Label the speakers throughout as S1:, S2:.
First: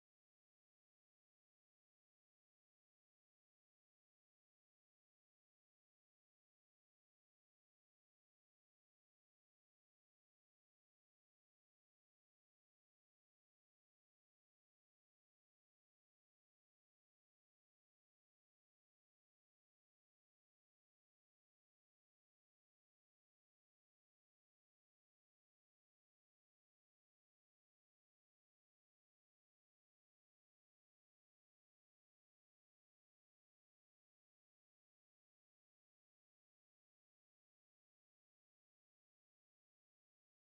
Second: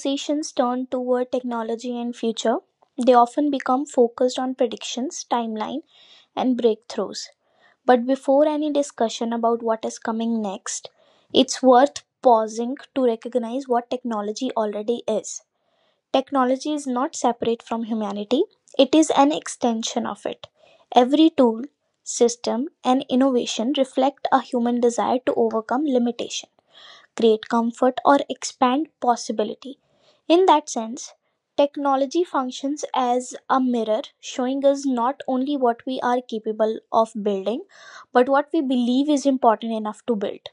S1: conversations turn toward technology and future, they often become focused on predictions, timeline, and breakthroughs. But before any discussion about what is coming next, it's worth pausing to recognize what technology already is. Technology is not separate from humanity, it is an extension of it. Every tool, system, and innovation reflect a human desire to overcome limitation create comfort, or expand possibility. In that sense, technology functions as a mirror, showing us not only what we are capable of building, but what we believe is important enough to build.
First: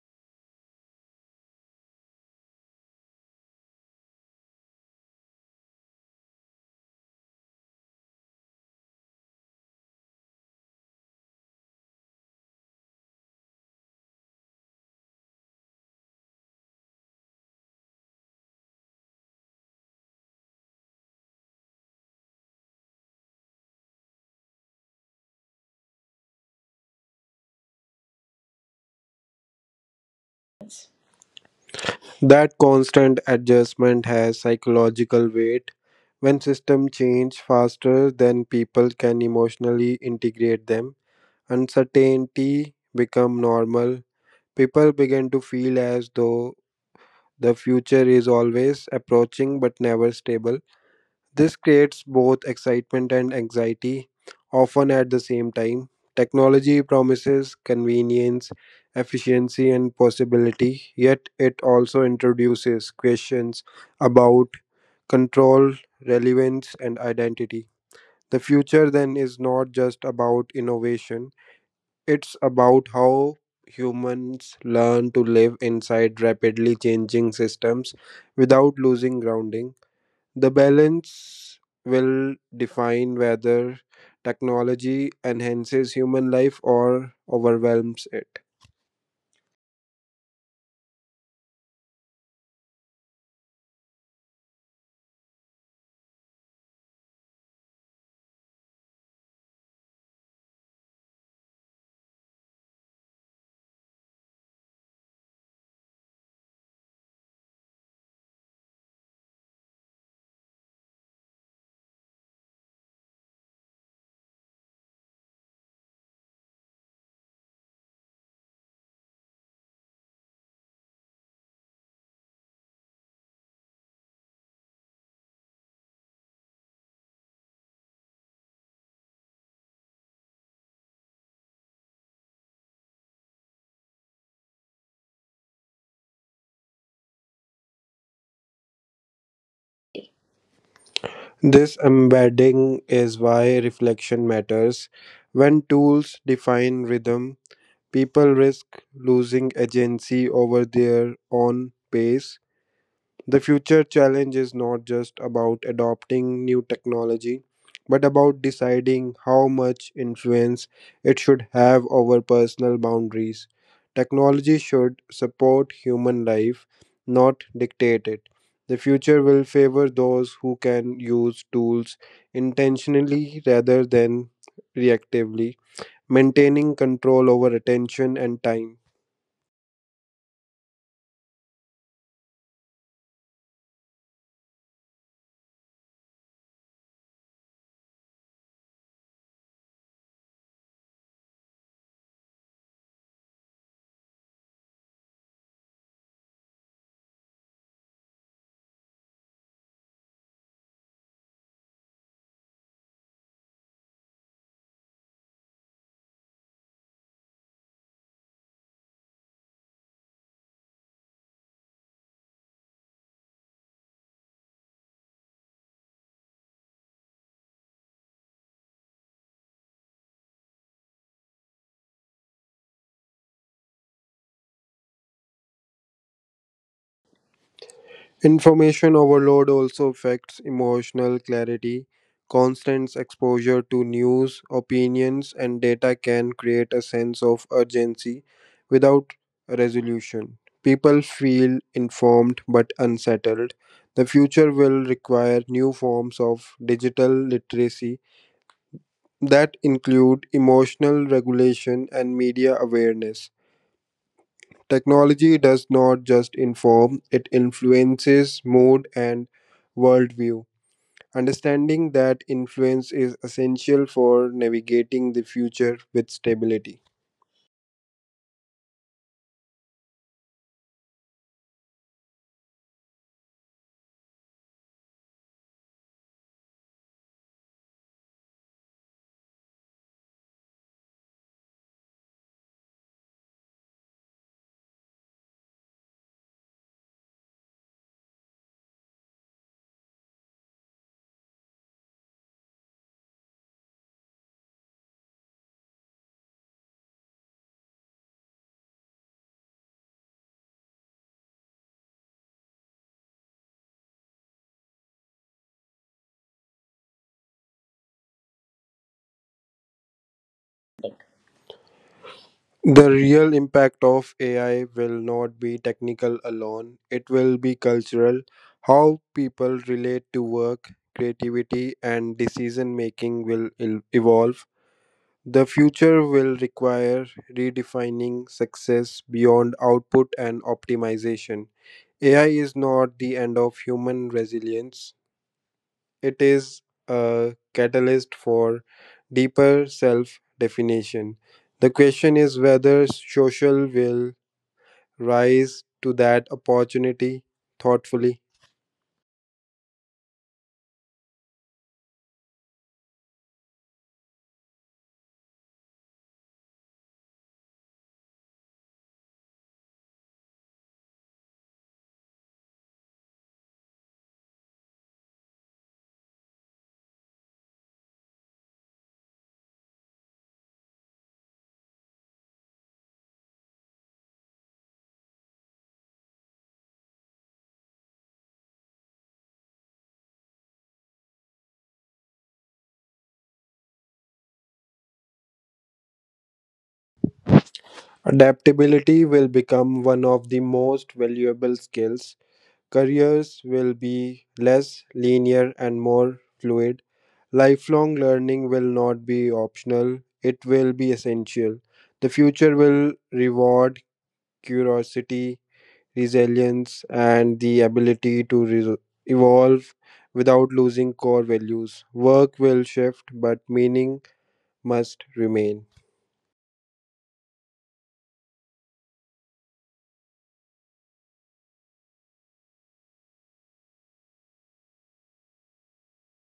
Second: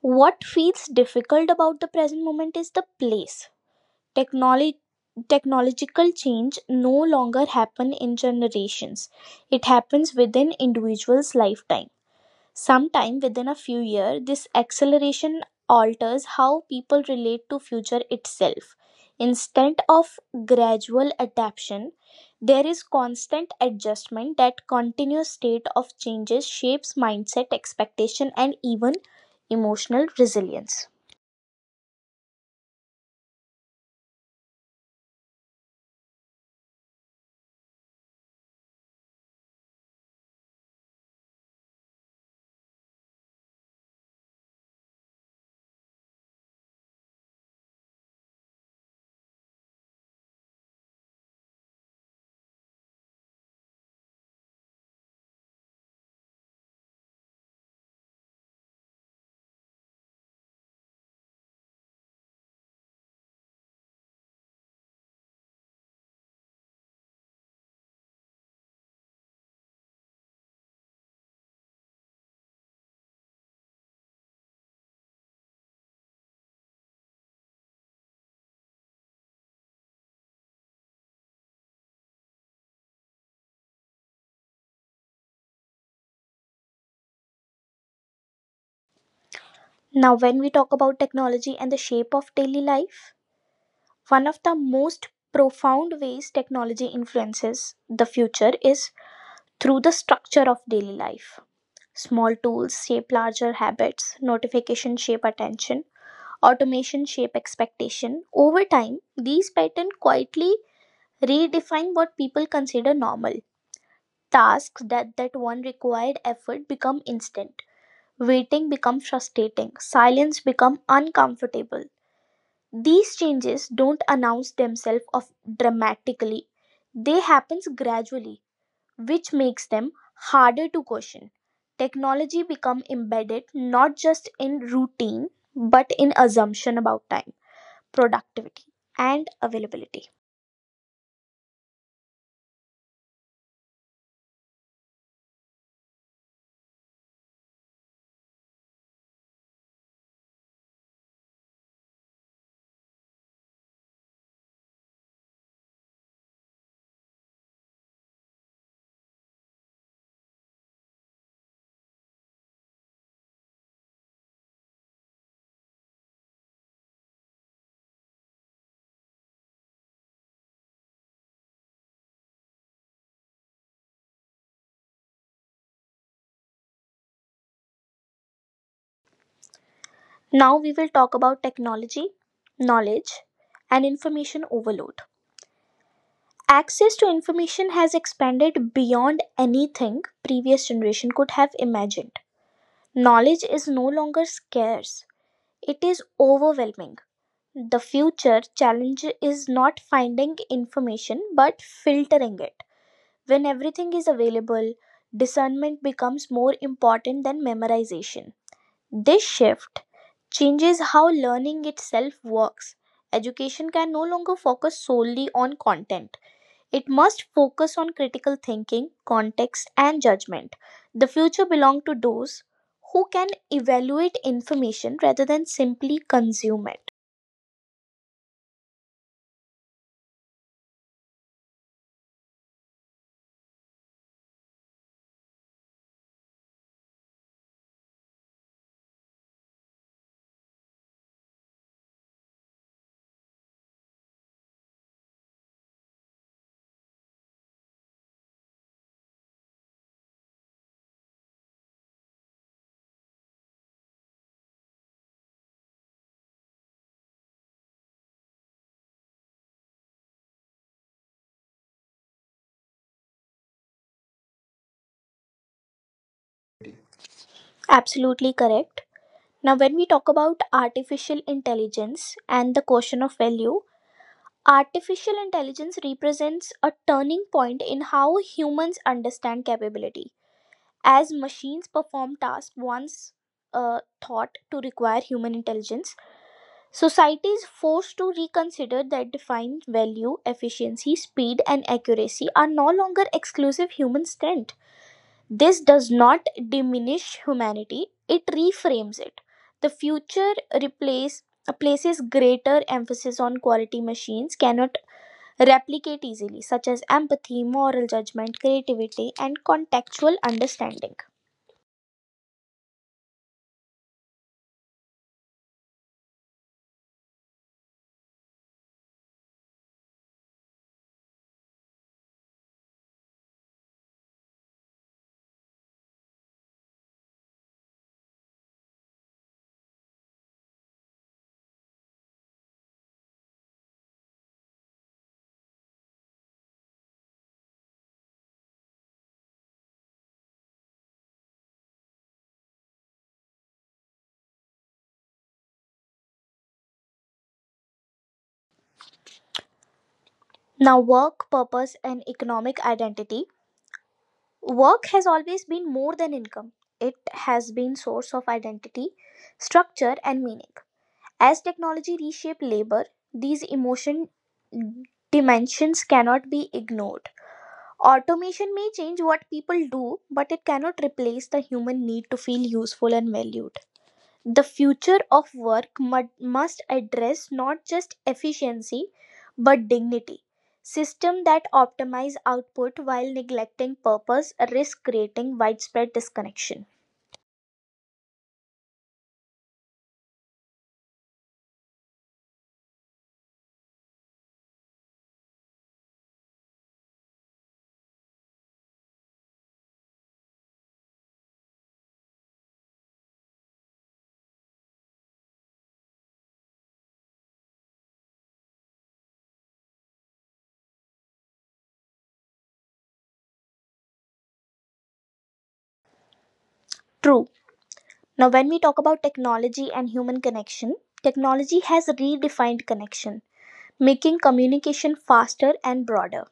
S1: What feels difficult about the present moment is the place. Technology Technological change no longer happen in generations, it happens within individuals lifetime. Sometime within a few years, this acceleration alters how people relate to future itself. Instead of gradual adaptation, there is constant adjustment that continuous state of changes shapes mindset, expectation, and even emotional resilience.
S2: That constant adjustment has psychological weight. When systems change faster than people can emotionally integrate them, uncertainty become normal. People begin to feel as though the future is always approaching but never stable. This creates both excitement and anxiety, often at the same time. Technology promises convenience, efficiency, and possibility, yet it also introduces questions about control, relevance, and identity. The future then is not just about innovation, it's about how humans learn to live inside rapidly changing systems without losing grounding. The balance will define whether technology enhances human life or overwhelms it.
S1: Now, when we talk about technology and the shape of daily life, one of the most profound ways technology influences the future is through the structure of daily life. Small tools shape larger habits, notification shape attention, automation shape expectation. Over time, these patterns quietly redefine what people consider normal. Tasks that one required effort become instant. Waiting becomes frustrating. Silence becomes uncomfortable. These changes don't announce themselves of dramatically. They happens gradually, which makes them harder to question. Technology become embedded not just in routine but in assumption about time, productivity and availability.
S2: This embedding is why reflection matters. When tools define rhythm, people risk losing agency over their own pace. The future challenge is not just about adopting new technology, but about deciding how much influence it should have over personal boundaries. Technology should support human life, not dictate it. The future will favor those who can use tools intentionally rather than reactively, maintaining control over attention and time.
S1: Now we will talk about technology, knowledge and information overload. Access to information has expanded beyond anything previous generation could have imagined. Knowledge is no longer scarce. It is overwhelming. The future challenge is not finding information but filtering it. When everything is available, discernment becomes more important than memorization. This shift changes how learning itself works. Education can no longer focus solely on content. It must focus on critical thinking, context, and judgment. The future belongs to those who can evaluate information rather than simply consume it.
S2: Information overload also affects emotional clarity. Constant exposure to news, opinions, and data can create a sense of urgency without resolution. People feel informed but unsettled. The future will require new forms of digital literacy that include emotional regulation and media awareness. Technology does not just inform, it influences mood and worldview. Understanding that influence is essential for navigating the future with stability.
S1: Absolutely correct. Now, when we talk about artificial intelligence and the question of value, artificial intelligence represents a turning point in how humans understand capability. As machines perform tasks once thought to require human intelligence, society is forced to reconsider that defined value, efficiency, speed, and accuracy are no longer exclusive human strength. This does not diminish humanity, it reframes it. The future places greater emphasis on quality machines cannot replicate easily, such as empathy, moral judgment, creativity, and contextual understanding.
S2: The real impact of AI will not be technical alone, it will be cultural. How people relate to work, creativity, and decision making will evolve. The future will require redefining success beyond output and optimization. AI is not the end of human resilience, it is a catalyst for deeper self definition. The question is whether social will rise to that opportunity thoughtfully.
S1: Now, work, purpose, and economic identity. Work has always been more than income, it has been source of identity, structure, and meaning. As technology reshapes labor, these emotion dimensions cannot be ignored. Automation may change what people do, but it cannot replace the human need to feel useful and valued. The future of work must address not just efficiency but dignity. Systems that optimize output while neglecting purpose risk creating widespread disconnection.
S2: Adaptability will become one of the most valuable skills. Careers will be less linear and more fluid. Lifelong learning will not be optional, it will be essential. The future will reward curiosity, resilience, and the ability to evolve without losing core values. Work will shift, but meaning must remain.
S1: True. Now, when we talk about technology and human connection, technology has redefined connection, making communication faster and broader.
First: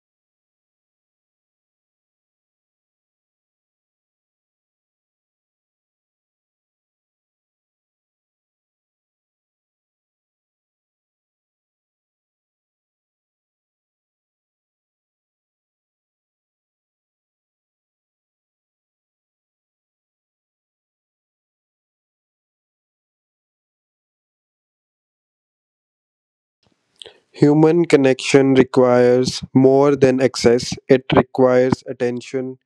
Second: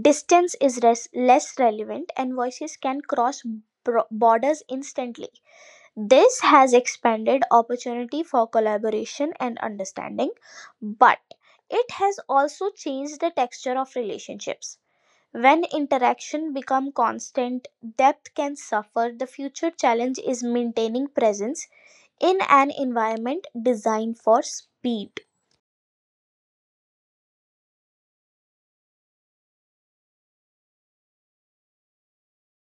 S1: Distance is less relevant, and voices can cross borders instantly. This has expanded opportunity for collaboration and understanding, but it has also changed the texture of relationships. When interaction become constant, depth can suffer. The future challenge is maintaining presence in an environment designed for speed.
S2: Human connection requires more than access, it requires attention.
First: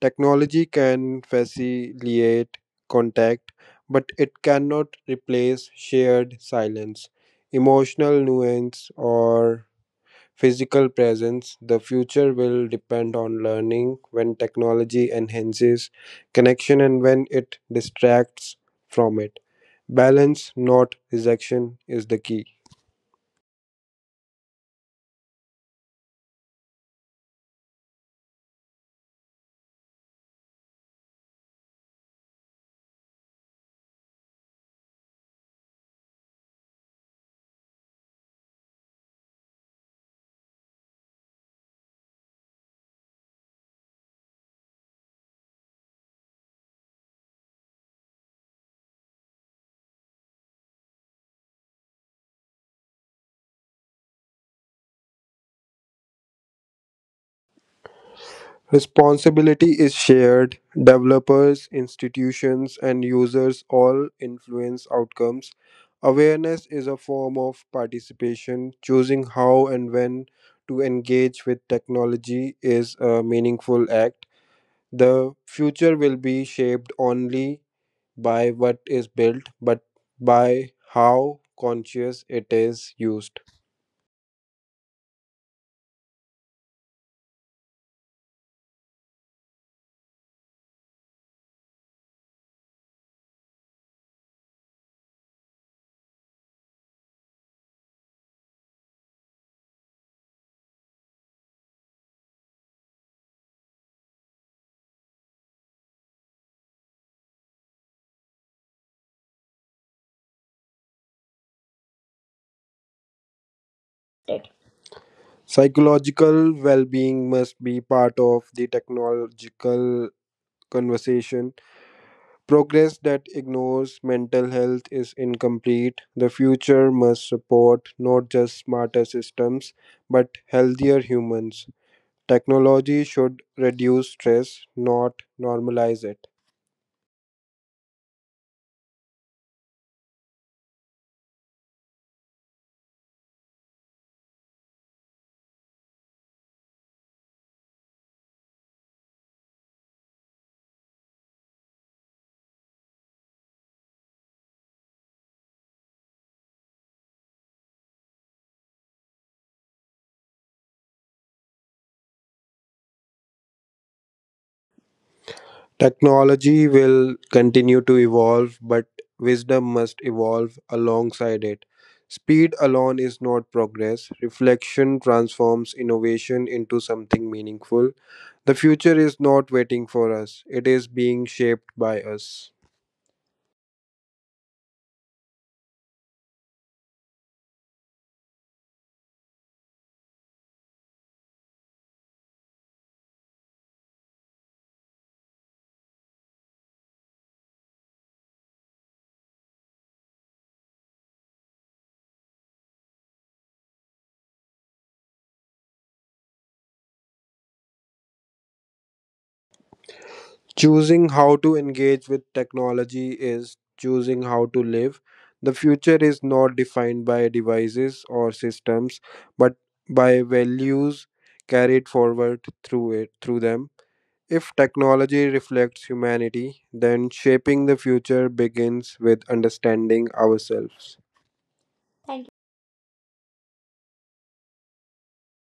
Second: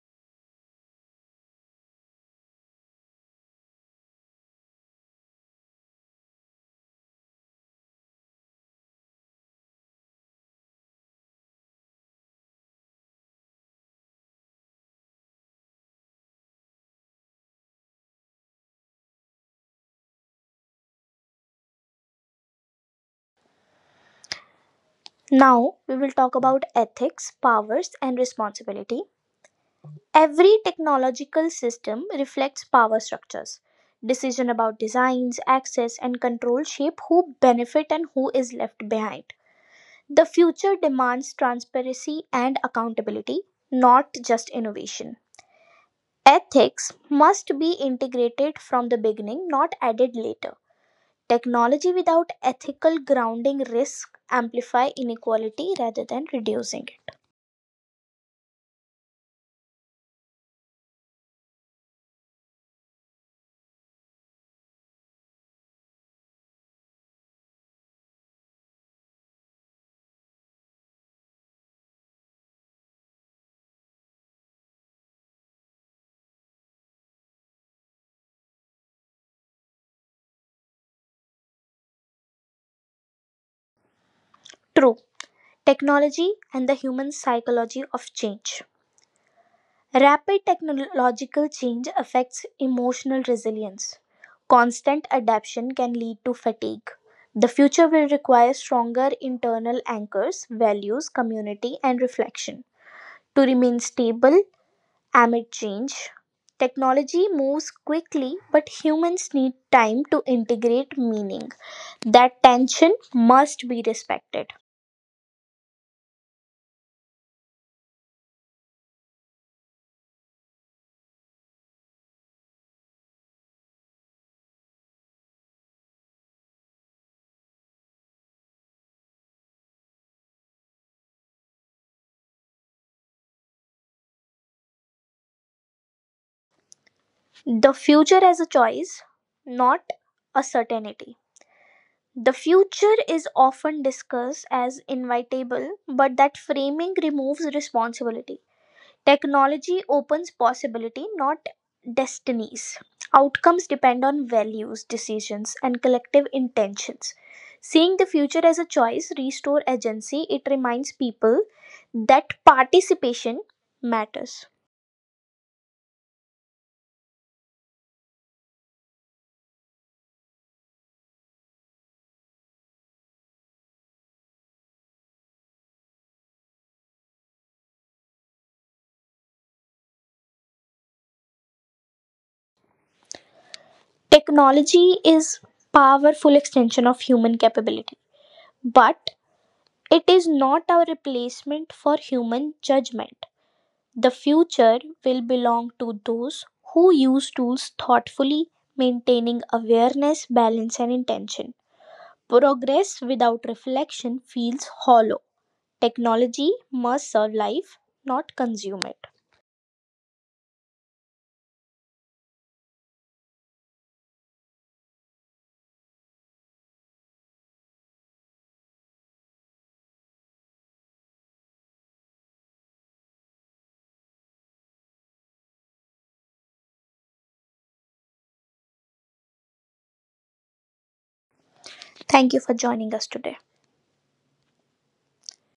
S2: Technology can facilitate contact, but it cannot replace shared silence, emotional nuance, or physical presence. The future will depend on learning when technology enhances connection and when it distracts from it. Balance, not rejection, is the key.
S1: Now, we will talk about ethics, powers, and responsibility. Every technological system reflects power structures. Decision about designs, access, and control shape who benefit and who is left behind. The future demands transparency and accountability, not just innovation. Ethics must be integrated from the beginning, not added later. Technology without ethical grounding risks amplify inequality rather than reducing it.
S2: Responsibility is shared. Developers, institutions, and users all influence outcomes. Awareness is a form of participation. Choosing how and when to engage with technology is a meaningful act. The future will be shaped only by what is built, but by how conscious it is used.
S1: True, technology and the human psychology of change. Rapid technological change affects emotional resilience. Constant adaptation can lead to fatigue. The future will require stronger internal anchors, values, community, and reflection. To remain stable, amid change, technology moves quickly, but humans need time to integrate meaning. That tension must be respected.
S2: Psychological well being must be part of the technological conversation. Progress that ignores mental health is incomplete. The future must support not just smarter systems, but healthier humans. Technology should reduce stress, not normalize it.
S1: The future as a choice, not a certainty. The future is often discussed as inevitable, but that framing removes responsibility. Technology opens possibility, not destinies. Outcomes depend on values, decisions, and collective intentions. Seeing the future as a choice restore agency. It reminds people that participation matters.
S2: Technology will continue to evolve, but wisdom must evolve alongside it. Speed alone is not progress. Reflection transforms innovation into something meaningful. The future is not waiting for us, it is being shaped by us.
S1: Technology is powerful extension of human capability, but it is not a replacement for human judgment. The future will belong to those who use tools thoughtfully, maintaining awareness, balance, and intention. Progress without reflection feels hollow. Technology must serve life, not consume it.
S2: Choosing how to engage with technology is choosing how to live. The future is not defined by devices or systems, but by values carried forward through it through them. If technology reflects humanity, then shaping the future begins with understanding ourselves. Thank
S1: Thank you
S2: you.
S1: for joining us today.